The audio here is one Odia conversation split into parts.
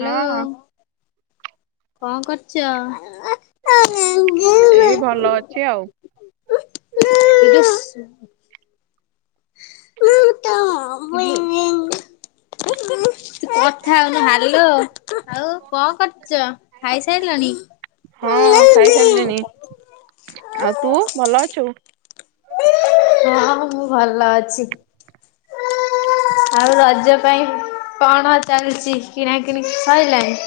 ହଁ କଣ ଏଇ ଭଲ ଅଛି ଆଉ କରୁଛ? [unintelligible] ତୁ [unintelligible] କଥା ହଉନି ହାଲୋ ଆଉ କଣ କରୁଛ ଖାଇସାରିଲଣି? ହଁ ଖାଇସାରିଲିଣି। ଆଉ ତୁ ଭଲ ଅଛୁ? ହଁ, ମୁଁ ଭଲ ଅଛି। ଆଉ ରଜ ପାଇଁ କଣ ଚାଲିଛି? କିଣା କିିଣି ସଇିଲାଣି?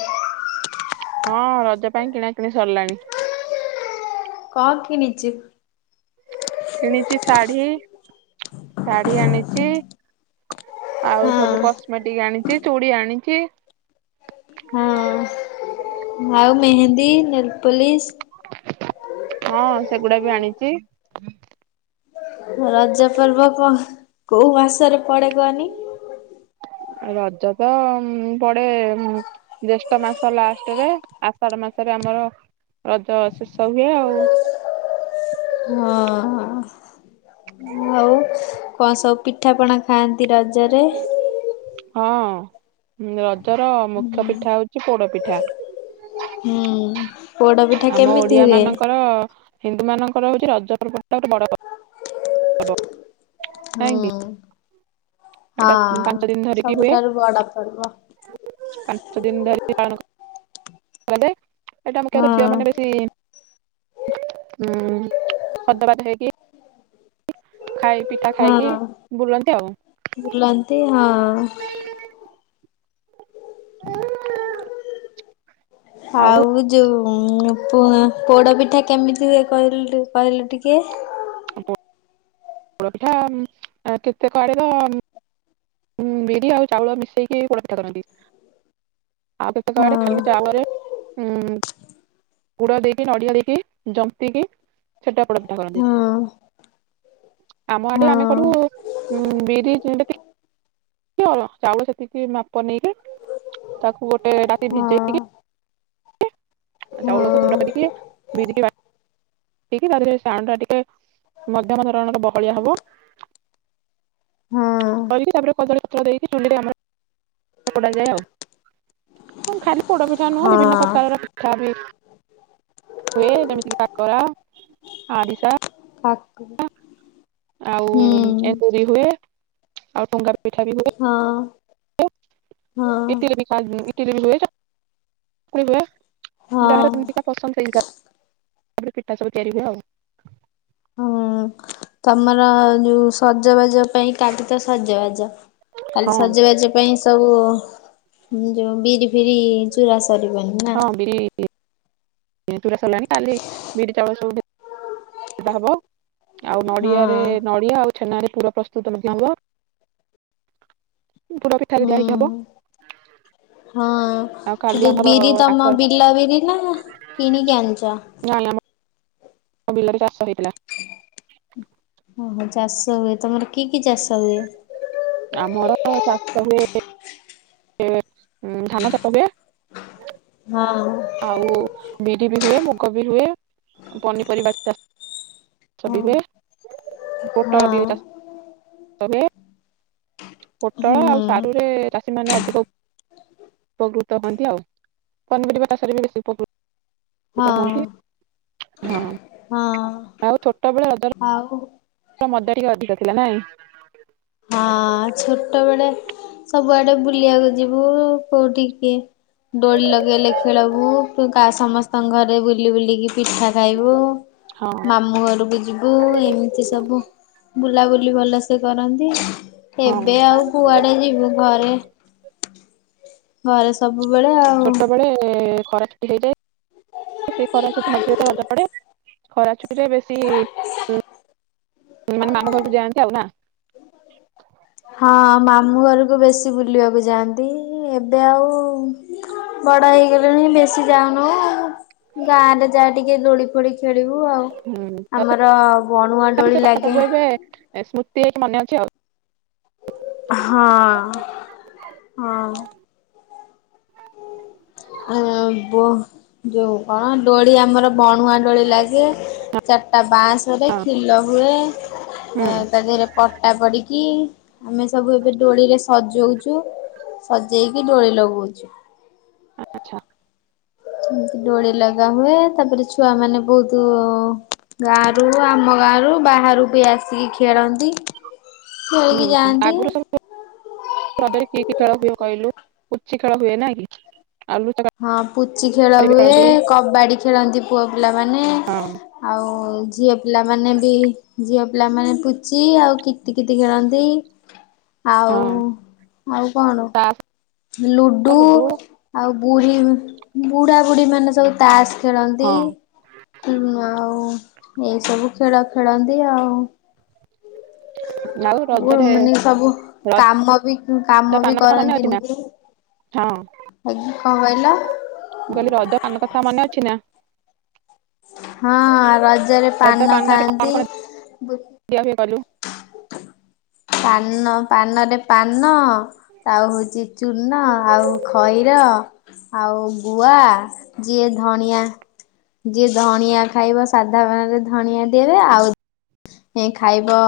ହଁ ରଜ ପାଇଁ କିଣା କିିଣି ସରିଲାଣି। କଁ କିଣିଚୁ? କିଣିଛି ଶାଢୀ, ଶାଢୀ ଆଣିଛି। ଆଉ ହଁ। ସବୁ କସ୍ମେଟିକ ଆଣିଛି, ଚୁଡି ଆଣିଛି। ହଁ। ଆଉ ମେହେନ୍ଦୀ, ନେଲପଲିସ? ହଁ ସେଗୁଡା ବି ଆଣିଛି। ରଜପର୍ବ କ କୋଉ ମାସରେ ପଡେ କହନି? ରଜ ତ ପଡେ ଜ୍ୟେଷ୍ଠ ମାସ ଲାଷ୍ଟରେ ଆଷାଢ ମାସରେ ଆମର ରଜ ଶେଷ ହୁଏ ଆଉ। ହଁ। ଆଉ କଣ ସବୁ ପିଠାପଣା ଖାଆନ୍ତି ରଜରେ? ହଁ। ରଜର ହୁଁ ମୁଖ୍ୟପିଠା ହଉଛି ପୋଡପିଠା। ହୁଁ ପୋଡ ପିଠା ଆମ କେମିତି ହୁଏ? ଓଡିଆମାନଙ୍କର, ହିନ୍ଦୁମାନଙ୍କର ହଉଛି ରଜପର୍ବ ଗୋଟେ ବଡ ପର୍ବ ନାଇଁ ହୁଁ କି? ହଁ ଏଇଟା ପାଞ୍ଚ ଦିନ ସବୁଠାରୁ ବଡପର୍ବ। ପାଞ୍ଚଦିନ ଧରି ପାଳନ କରାଯାଏ। ଏଇଟା ମୁଖ୍ୟତଃ ହଁ ଝିଅମାନେ ବେଶି ସଧବା ସ୍ତ୍ରୀ ବି ହୁଁ ଖାଇ ପିଠା ଖାଇକି ବୁଲନ୍ତି ଆଉ। ବୁଲନ୍ତି ହଁ। [inaudible] ଆଉ ଯୋଉ ପୋ ପୋଡପିଠା କେମିତିହୁଏ କହିଲ କହିଲୁ ଟିକେ? କି ପୋଡପିଠା କେତେ କୁଆଡେ ତ ଉଁ ବିରି ଆଉ ଚାଉଳ ମିଶେଇକି ପୋଡ଼ ପିଠା କରନ୍ତି ଆଉ କେତେକ ହଁ ଘରେ ଖାଲି ଚାଉଳରେ ହୁଁ। ଗୁଡ ଦେଇକି ନଡିଆ ଦେଇକି ଜନ୍ତିକି ଛେନା ପୋଡ଼ନ୍ତି ପିଠା ହଁ କରନ୍ତି ଆମ ହଁ ଆଡେ ଆମେ କରୁ ଉଁ ବିରି ଯେମିତି କି- [unintelligible] ଚାଉଳ ସେତିକି ମାପ ନେଇକି ତାକୁ ଗୋଟେ ରାତି ଭିଜେଇକି - ହଁ ଆ ଚାଉଳକୁ ଗୁଣ୍ଡା ହଁ କରିକି ବିରିକି ବାଟ ଦେଇକି ତା ଦେହରେ ସେ ଆଣଟା ଟିକେ ମଧ୍ୟମ ଧରଣର ବହଳିଆ ହବ। ହଁ। କରିକି ତାପରେ କଦଳୀପତ୍ର ଦେଇକି ଚୁଲିରେ ଆମର ପୋଡ଼ାଯାଏ ଆଉ। ହୁଁ ଖାଲି ପୋଡପିଠା ନୁହଁ ବିଭିନ୍ନ ହଁ ପ୍ରକାରର - ପିଠା ବି ହୁଏ ଯେମିତି କି କାକରା, ଆରିସା କାକ ଆଉ ଏଣ୍ଡୁରୀ ହୁଏ ଆଉ ଟୁଙ୍ଗା ପିଠା ବି ହୁଏ। ହଁ ହଁ ହୁଏ ଇଟିଲି ବି ଖାନ୍ ଇଟିଲି ବି ହୁଏ। ଚକୁଳି ହୁଏ ହଁ ଯାହାର ଯେମିତିକା ପସନ୍ଦ ସେଇ ହିସାବରେ ପିଠା ସବୁ ତିଆରି ହୁଏ ଆଉ। ହୁଁ ତମର ଯୋଉ ସଜବାଜ ପାଇଁ କାଲି ତ ସଜବାଜ କାଲି ହଁ ସଜବାଜ ସେ ପାଇଁ ସବୁ ଯୋଉ ବିରି ଫିରି ଚୁରା ସରିବନି ନା? ହଁ ବିରି ଚୁରା ସରିଲାଣି କାଲି ବିରି ଚାଉଳ ସବୁ ସେଟା ହବ ଆଉ ନଡିଆରେ ହଁ ନଡିଆ ଆଉ - ଛେନାରେ ପୁର ପ୍ରସ୍ତୁତ ମଧ୍ୟ ହବ ପୁର ପିଠାରେ ହୁଁ ଦିଆହେଇକି ହବ। ହଁ ଆଉ ସେ କାଲି ଯୋଉ ଆମର ବିରି ତମ କାକରା ବିଲ ବିରି ନା କିଣିକି ଆଣିଛ? ନାଁ ନାଁ ଆମର ଆମ ବିଲରେ ଚାଷ ହେଇଥିଲା। ଓହୋ ଚାଷ ହୁଏ ତମର କି କି ଚାଷ ହୁଏ? ଆମର ଚାଷ ହୁଏ ଉଁ ଧାନ ଚାଷ ହୁଏ। ହଁ। ଆଉ ବିରି ବି ହୁଏ ମୁଗ ବି ହୁଏ ପନିପରିବା ଚା ଷ ହଁ ବି ହୁଏ ହଁ ପୋଟଳ ବି ଚାଷ ହଁ ଷ ହୁଏ ପୋଟଳ ଆଉ ସାରୁରେ ହୁଁ ଚାଷୀ ମାନେ ଅଧିକ - ଉପକୃତ ହୁଅନ୍ତି ଆଉ ପନିପରିବା ଚାଷରେ ବି ବେଶୀ ଉପକୃତ - ହଁ। ହଁ ହଁ ଆଉ ଛୋଟବେଳେ ରଜରେ ଆଉ ମଦ ଟିକେ ଅଧିକ ଥିଲା ନାଇଁ। ଆ ଛୋଟବେଳେ ସବୁଆଡେ ବୁଲିବାକୁ ଯିବୁ କୋଉଠି କିଏ ଡୋଳି ଲଗେଇଲେ ଖେଳବୁ ପୁ ସମସ୍ତଙ୍କ ଘରେ ବୁଲି ବୁଲିକି ପିଠା ଖାଇବୁ ହଁ ମାମୁଁ ଘରକୁ ଯିବ ବୁ ଆଉ ଏମିତି ସବୁ ବୁଲାବୁଲି ଭଲସେ କରନ୍ତି ହଁ ଏବେ ଆଉ କୁଆଡେ ଯିବୁ ଘରେ ଘରେ ସବୁବେଳେ ଆ ଛୋଟବେଳେ ଖରା ଛୁଟି ହେଇଯାଏ ସେଇ ଖରା ଛୁଟି ମଝିରେ ତ ରଜ ପଡେ ଖରା ଛୁଟିରେ ବେଶୀ ମାନେ ମାମୁଁ ଘରକୁ ଯାଆନ୍ତି ଆଉ ନା। ହଁ ମାମୁଁ ଘରକୁ ବେଶୀ ବୁଲିବାକୁ ଯାଆନ୍ତି ଏବେ ଆଉ ବଡ ହେଇଗଲେଣି ବେଶୀ ଯାଉନୁ ଗାଁରେ ଯାହା ଟିକେ ଦୋଳି ଫୋଳି ଖେଳିବୁ ଆଉ। ହୁଁ ଆମର ବଣୁଆ ଡୋଳି ଲାଗେ। ଏ ସ୍ମୃତି ହେଇକି ମନେ ଅଛି ଆଉ। ହଁ ହଁ। ଆ ବୋ ଯୋଉ କଣ ଦୋଳି ଆମର ବଣୁଆ ଡୋଳି ଲାଗେ ଚାରିଟା ବାଁଶ୍ ରେ ହଁ ଖିଲ ହୁଏ ଆ ହୁଁ ତା ଦେହେରେ ପଟା ପଡିକି ଆମେ ସବୁ ଏବେ ଡୋଳିରେ ସଜଉଚୁ। ସଜେଇକି ଦୋଳି ଲଗଉଛୁ। ଆଛା। ଡୋଳି ଲଗା ହୁଏ, ତାପରେ ଛୁଆ ମାନେ ବହୁତ ଗାଁ ରୁ ଆମ ଗାଁରୁ ବାହାରୁ ବି ଆସିକି ଖେଳନ୍ତି। ଖେଳିକି ହୁଁ ଯାଆନ୍ତି। ଆଗରୁ ତ କି କି ଖେଳ ହୁଏ କହିଲୁ? ପୁଚି ଖେଳ ହୁଏ ନା କି? ଆଉ ଲୋଚ କାଳି ହଁ ପୁଚି ଖେଳ ବି ହୁଏ, ଖେଳନ୍ତି କବାଡି ଖେଳନ୍ତି ପୁଅ ପିଲାମାନେ। ହଁ ଆଉ ଝିଅ ପିଲାମାନେ ବି ଝିଅ ପିଲାମାନେ ପୁଚି ଆଉ, କିତି କିତି ଖେଳନ୍ତି। ହଁ ଆଉ ଆଉ କଣ ତାସ ଲୁଡୁ ଆଉ ବୁଢ଼ୀ ବୁଢା ବୁଢୀ ମାନେ ସବୁ ତାସ୍ ଖେଳନ୍ତି ହଁ ଆଉ, ଏଇସବୁ ଖେଳ ଖେଳନ୍ତି ଆଉ। ଆଉ ରଜରେ ମାନେ ସବୁ ରଜ କାମ ବି କାମ ବି ପାନ କଥା ମନେ ଅଛି ନା କରନ୍ତିନି କେହି। ହଁ ଅ ଆଜି କଁ କହିଲ? ମୁଁ କହିଲି ରଦ ପାନ କଥା ମନେ ଅଛି ନା? ହଁ ରଜରେ ପାନ ଖାଆନ୍ତି। ଖିଆ ପିଆ କଲୁ। ପାନ ପାନରେ ପାନ ଆଉ ହଉଛି ଚୂନ ଆଉ ଖଇର। ଆଉ ଗୁଆ ଯିଏ ଧଣିଆ ଯିଏ ଧଣିଆ ଖାଇବ, ସାଧା ପାନରେ ଧଣିଆ ଦେବେ ଆଉ ଖାଇବ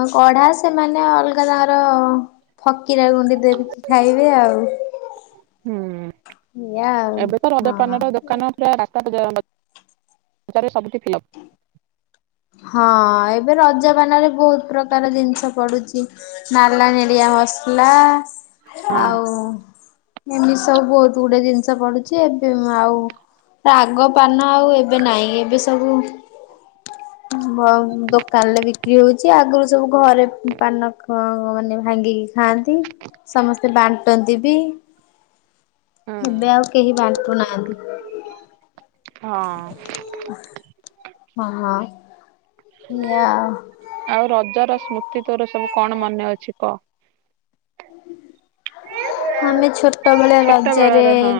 ହଁ କଢା ସେମାନେ ଅଲଗା ତାଙ୍କର ଫକିରା ଗୁଣ୍ଡି ଦେବକି ଖାଇବେ ଆଉ। ହୁଁ ଏଇଆ ଆଉ ଏବେ ତ ହଁ। ରଜପାନର ଦୋକାନ ପୁରା ରାସ୍ତା [inaudible] ସବୁଠି ଫିଲ୍ଅପ୍। ହଁ ଏବେ ରଜ ପାନ ରେ ବହୁତ ପ୍ରକାର ଜିନିଷ ପଡୁଛି। ନାଲା, ନେଳିଆ ମସଲା ହଁ ଆଉ। ଏମିତି ସବୁ ବହୁତ ଗୁଡେ ଜିନିଷ ପଡୁଛି ଏବେ ଆଉ ଆଗ ପାନ ଆଉ ଏବେ ନାଇଁ ଏବେ ସବୁ ଦୋକାନ ରେ ବିକ୍ରି ହଉଛି, ଆଗରୁ ସବୁ ଘରେ ପାନ ମାନେ ଭାଙ୍ଗିକି ଖାଆନ୍ତି ସମସ୍ତେ ବାଣ୍ଟନ୍ତି ବି। ହୁଁ ଏବେ ଆଉ କେହି ବାଣ୍ଟୁନାହାଁନ୍ତି। ହଁ ଅ ହଁ ହଁ ଏଆ ଆଉ ରଜର ସ୍ମୃତି ତୋର ସବୁ କଣ ମନେ ଅଛି କହ? ଆମେ ଛୋଟବେଳେଆ ଛୋଟ ରଜରେ ବେଳର ହଁ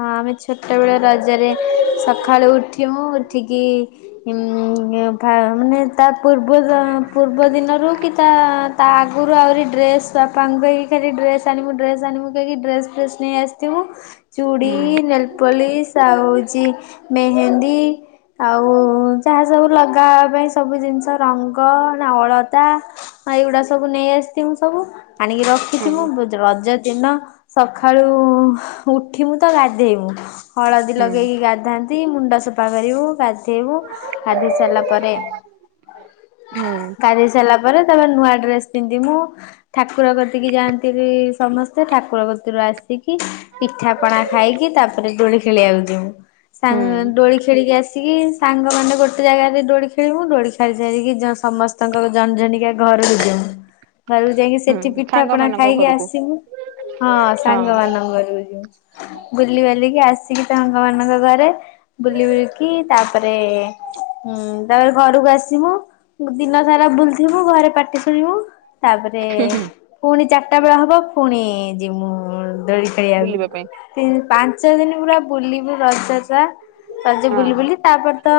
ହଁ ଆମେ ଛୋଟବେଳେ ରଜରେ ସକାଳୁ ଉଠିବୁ, ଉଠିକି ମାନେ ତା ପୂର୍ବ, ପୂର୍ବ ଦିନରୁ କି ତା ତା ଆଗରୁ ଆହୁରି ଡ୍ରେସ୍ ବାପାଙ୍କୁ କକ ଖଲି ଡ୍ରେ ଆଣମୁ ଡ୍ରେସ ଆଣମୁ କକି ଡ୍ରେସ ଫ୍ରେସ୍ ନେଇ ଆସି ତୁ ଚୁଡ଼ି ହୁଁ ନେଲପୋଲିସ ଆଉ ହଉଛି ମେହେନ୍ଦୀ, ଆଉ ଯାହା ସବୁ ଲଗାହବା ପାଇଁ ସବୁ ଜିନିଷ, ରଙ୍ଗ ନା ଅଳତା। ହଁ ଏଇଗୁଡା ସବୁ ନେଇ ଆସିଥିବୁ ସବୁ, ଆଣିକି ରଖ ଖଛି ହୁଁ ମୁ ରଜ ଦିନ ସକାଳୁ ଉଠିମୁ ତ ଗାଧେଇମୁ। ହଳଦୀ ହୁଁ ଲଗେଇକି ଗାଧାନ୍ତି, ମୁଣ୍ଡ ସଫା କରିବୁ, ଗା ଗାଧେଇବୁ, ଗାଧେଇ ସାରିଲା ପରେ, ହୁଁ ଗାଧି ସାରିଲା ପରେ ତା ତା ନୂଆ ଡ୍ରେସ ପିନ୍ଧି ମୁଁ ଠାକୁର କତିକିି ଯାଆନ୍ତି ବି ସମସ୍ତେ, ଠାକୁର କତିରୁ ଆସିକି ପିଠାପଣା ଖାଇକି, ତାପରେ ଦୋଳି ଖେଳିବାକୁ ଯିବୁ। ସାଙ୍ଗ ହୁଁ ଦୋଳି ଖେଳିକି ଆସିକି ସାଙ୍ଗମାନେେ ଗୋଟେ ଜାଗାରେ ଦୋଳି ଖେଳିବୁ, ଦୋଳି ଖେଳି ସାରିକି ସମସ୍ତେ ତାଙ୍କର ଜଣେ ଜଣିକା ଘରକୁ ଯିବୁ। ଘରକୁ ଯାଇକି ହୁଁ ସେଠି ସାଙ୍ଗ ପିଠାପଣା ମାନଙ୍କ ଖାଇକି ଘରକୁ। ଆସିବୁ, ହଁ ହଁ ସାଙ୍ଗ ମାନଙ୍କ ଘରକୁ ଯିବୁ। ବୁଲିିବାଲିକି ଆସିକି ସାଙ୍ଗ ମାନଙ୍କ ଘରେ ବୁଲି ବୁଲିକି ତାପରେ, ତାପରେ ଘରକୁ ଆସିବୁ। ଦିନ ସାରା ବୁଲିଥିବୁ ଘରେ ପାଟି ଶୁଣିବୁ- ତାପରେ ହୁଁ ହୁଁ ପୁଣି ଚାରିଟା ବେଳେ ହବ ପୁଣି ଜୀମୂ ଦୋଳି ବୁଲିବା ଖେଳିିବାକୁ। ପାଇଁ ତିନ, ପାଞ୍ଚ ଦିନ ପୁରା ବୁଲିବୁ ରଜ ଯାହା, ରଜ ହଁ ବୁଲି ବୁଲି ତାପରେ ତ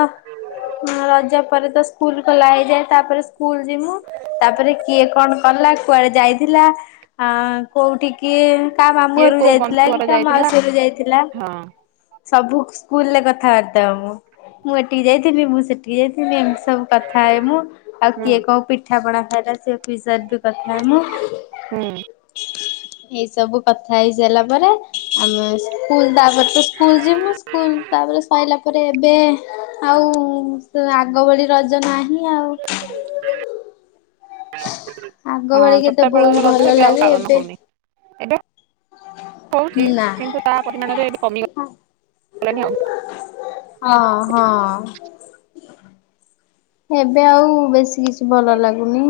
ରଜ ପରେ ତ ସ୍କୁଲ ଖୋଲା ହେଇଯାଏ, ତାପରେ ସ୍କୁଲ ଯିବୁ ତାପରେ କିଏ କଣ କଲା, କୁଆଡେ ଯାଇଥିଲା ଅ କୋଉଠିି କିଏ କାହା ମାମୁଁ କିଏ ଘରୁ କୋଉ ଯାଇଥିଲା ବନ୍ଧୁ ଘର କି କାହା ଯାଇଥିଲା ମାଉସୀ ଘର ଯାଇଥିଲା ହଁ ସବୁ ସ୍କୁଲ ରେ କଥାବାର୍ତାବ ହବୁ, ମୁଁ ଏଠିକି ଯାଇଥିବି, ମୁଁ ସେଠିକି ଯାଇଥିବି, ଏମିତି ସବୁ କଥା ହେମୁଁ, ଆଉ ହୁଁ କିଏ କୋଉ ପିଠା ପଣା ଖାଇଲା, ସେ ପି କଥା ମୁଁ। ହୁଁ ଏଇ ସବୁ କଥା ହେଇ ସାରିଲା ପରେ ଆମେ ସ୍କୁଲ ତାପରେ ତ ସ୍କୁଲ ଯିବୁ ସ୍କୁଲ ତାପରେ ସଇଲା ତାପରେ ଏବେ ଆଉ ଆଗ ଭଳି ରଜ ନାହିଁ। ଆଉ। ବ ଆଗ ଭଳି ହଁ କେତେ ଛୋଟା ବେଳ ବହୁତ ରଜ ଭଲ ଏବେ ଆଉ ଲାଗେ ପାଳନ ହଉନି। ଏବେ ହଉଛି। ନା କିନ୍ତୁ ତା ପରିମାଣରେ ଏବେ କମି ଗଲାଣି ଆଉ। ହଁ ହଁ। ଏବେ ଆଉ ବେଶୀ କିଛି ଭଲ ଲାଗୁନି।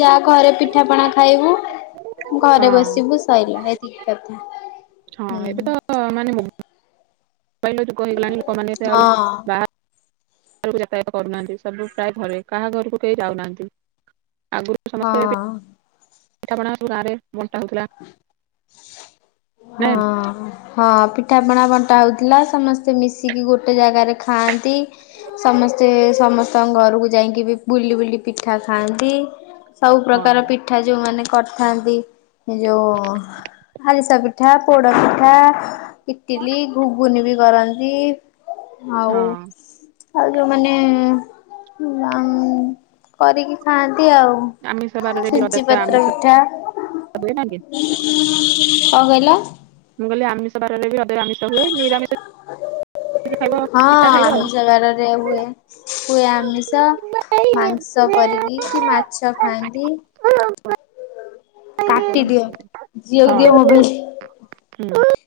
ଯାହା ଘରେ ପିଠାପଣା ଖାଇବୁ ଘରେ ହଁ ବସିବୁ ସଇଲା ହଁ ହୁଁ। ଏବେ ତ ମାନେ କହିଲ ଯୁଗ ହେଇଗଲାଣି ଲୋକମାନେ ଏ ହଁ ଆଉ ବା ଘରକୁ ଯାତାୟାତ କରୁନାହାନ୍ତି, ସବୁ ପ୍ରାୟ ଘରେ କାହା ଘରକୁ କେହି ଯାଉନାହାନ୍ତି। ଆଗୁ ହଁ। ପିଠାପଣା ରାଁରେ ମଣ୍ଟା ହଉଥିଲା ହଁ ନା ହଁ ପିଠାପଣା ବଣ୍ଟା ହଉଥିଲା ସମସ୍ତେ ମିଶିକି ଗୋଟେ ଜାଗାରେ ଖାଆନ୍ତି ସମସ୍ତେ ସମସ୍ତଙ୍କ ଘରକୁ ଯାଇକି ବି ବୁଲି ବୁଲି ପିଠା ଖାଆନ୍ତି ସବୁ ହଁ ପ୍ରକାର ପିଠା ପିଠା ଯୋଉମାନେ କରିଥାନ୍ତି ଯୋଉ ଆରିଷା ପିଠା, ପୋଡ ପିଠା, ଇଟିଲି ଘୁଗୁନି ବି କରନ୍ତି ଆଉ ହଁ ଆଉ ଯୋଉମାନେ, ଆଉଁ-କରିକି ଖଥାଆନ୍ତି, ଆଉ। ଆମିଷ ବାରରେ ବି ସୁଜି ରଜରେ ପତ୍ର ଆମିଷ ମିିଠା ହୁଏ ନା କି କଣ କହିଲ? ମୁଁ କହିଲିମି ଆମିଷ ବାର ରେ ବି ଆମିଷ ହୁଏ, ନିରାମିଷ ଖାଇବ ଆ ପିଠା ହଁ ଖାଇବ ଆଉ। ଆମିଷ ବାରରେ ହୁଏ, ହୁଏ ଆମିଷ। ମାଂସ କରିକି କି ମାଛ ଖାଆନ୍ତି। କାଟିଦିଅ ଝିଅ କୁ ଦିଅ ମୋବାଇଲ୍। ହ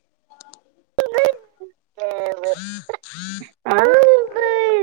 ହୁଁ ହୁଁ ଆଉ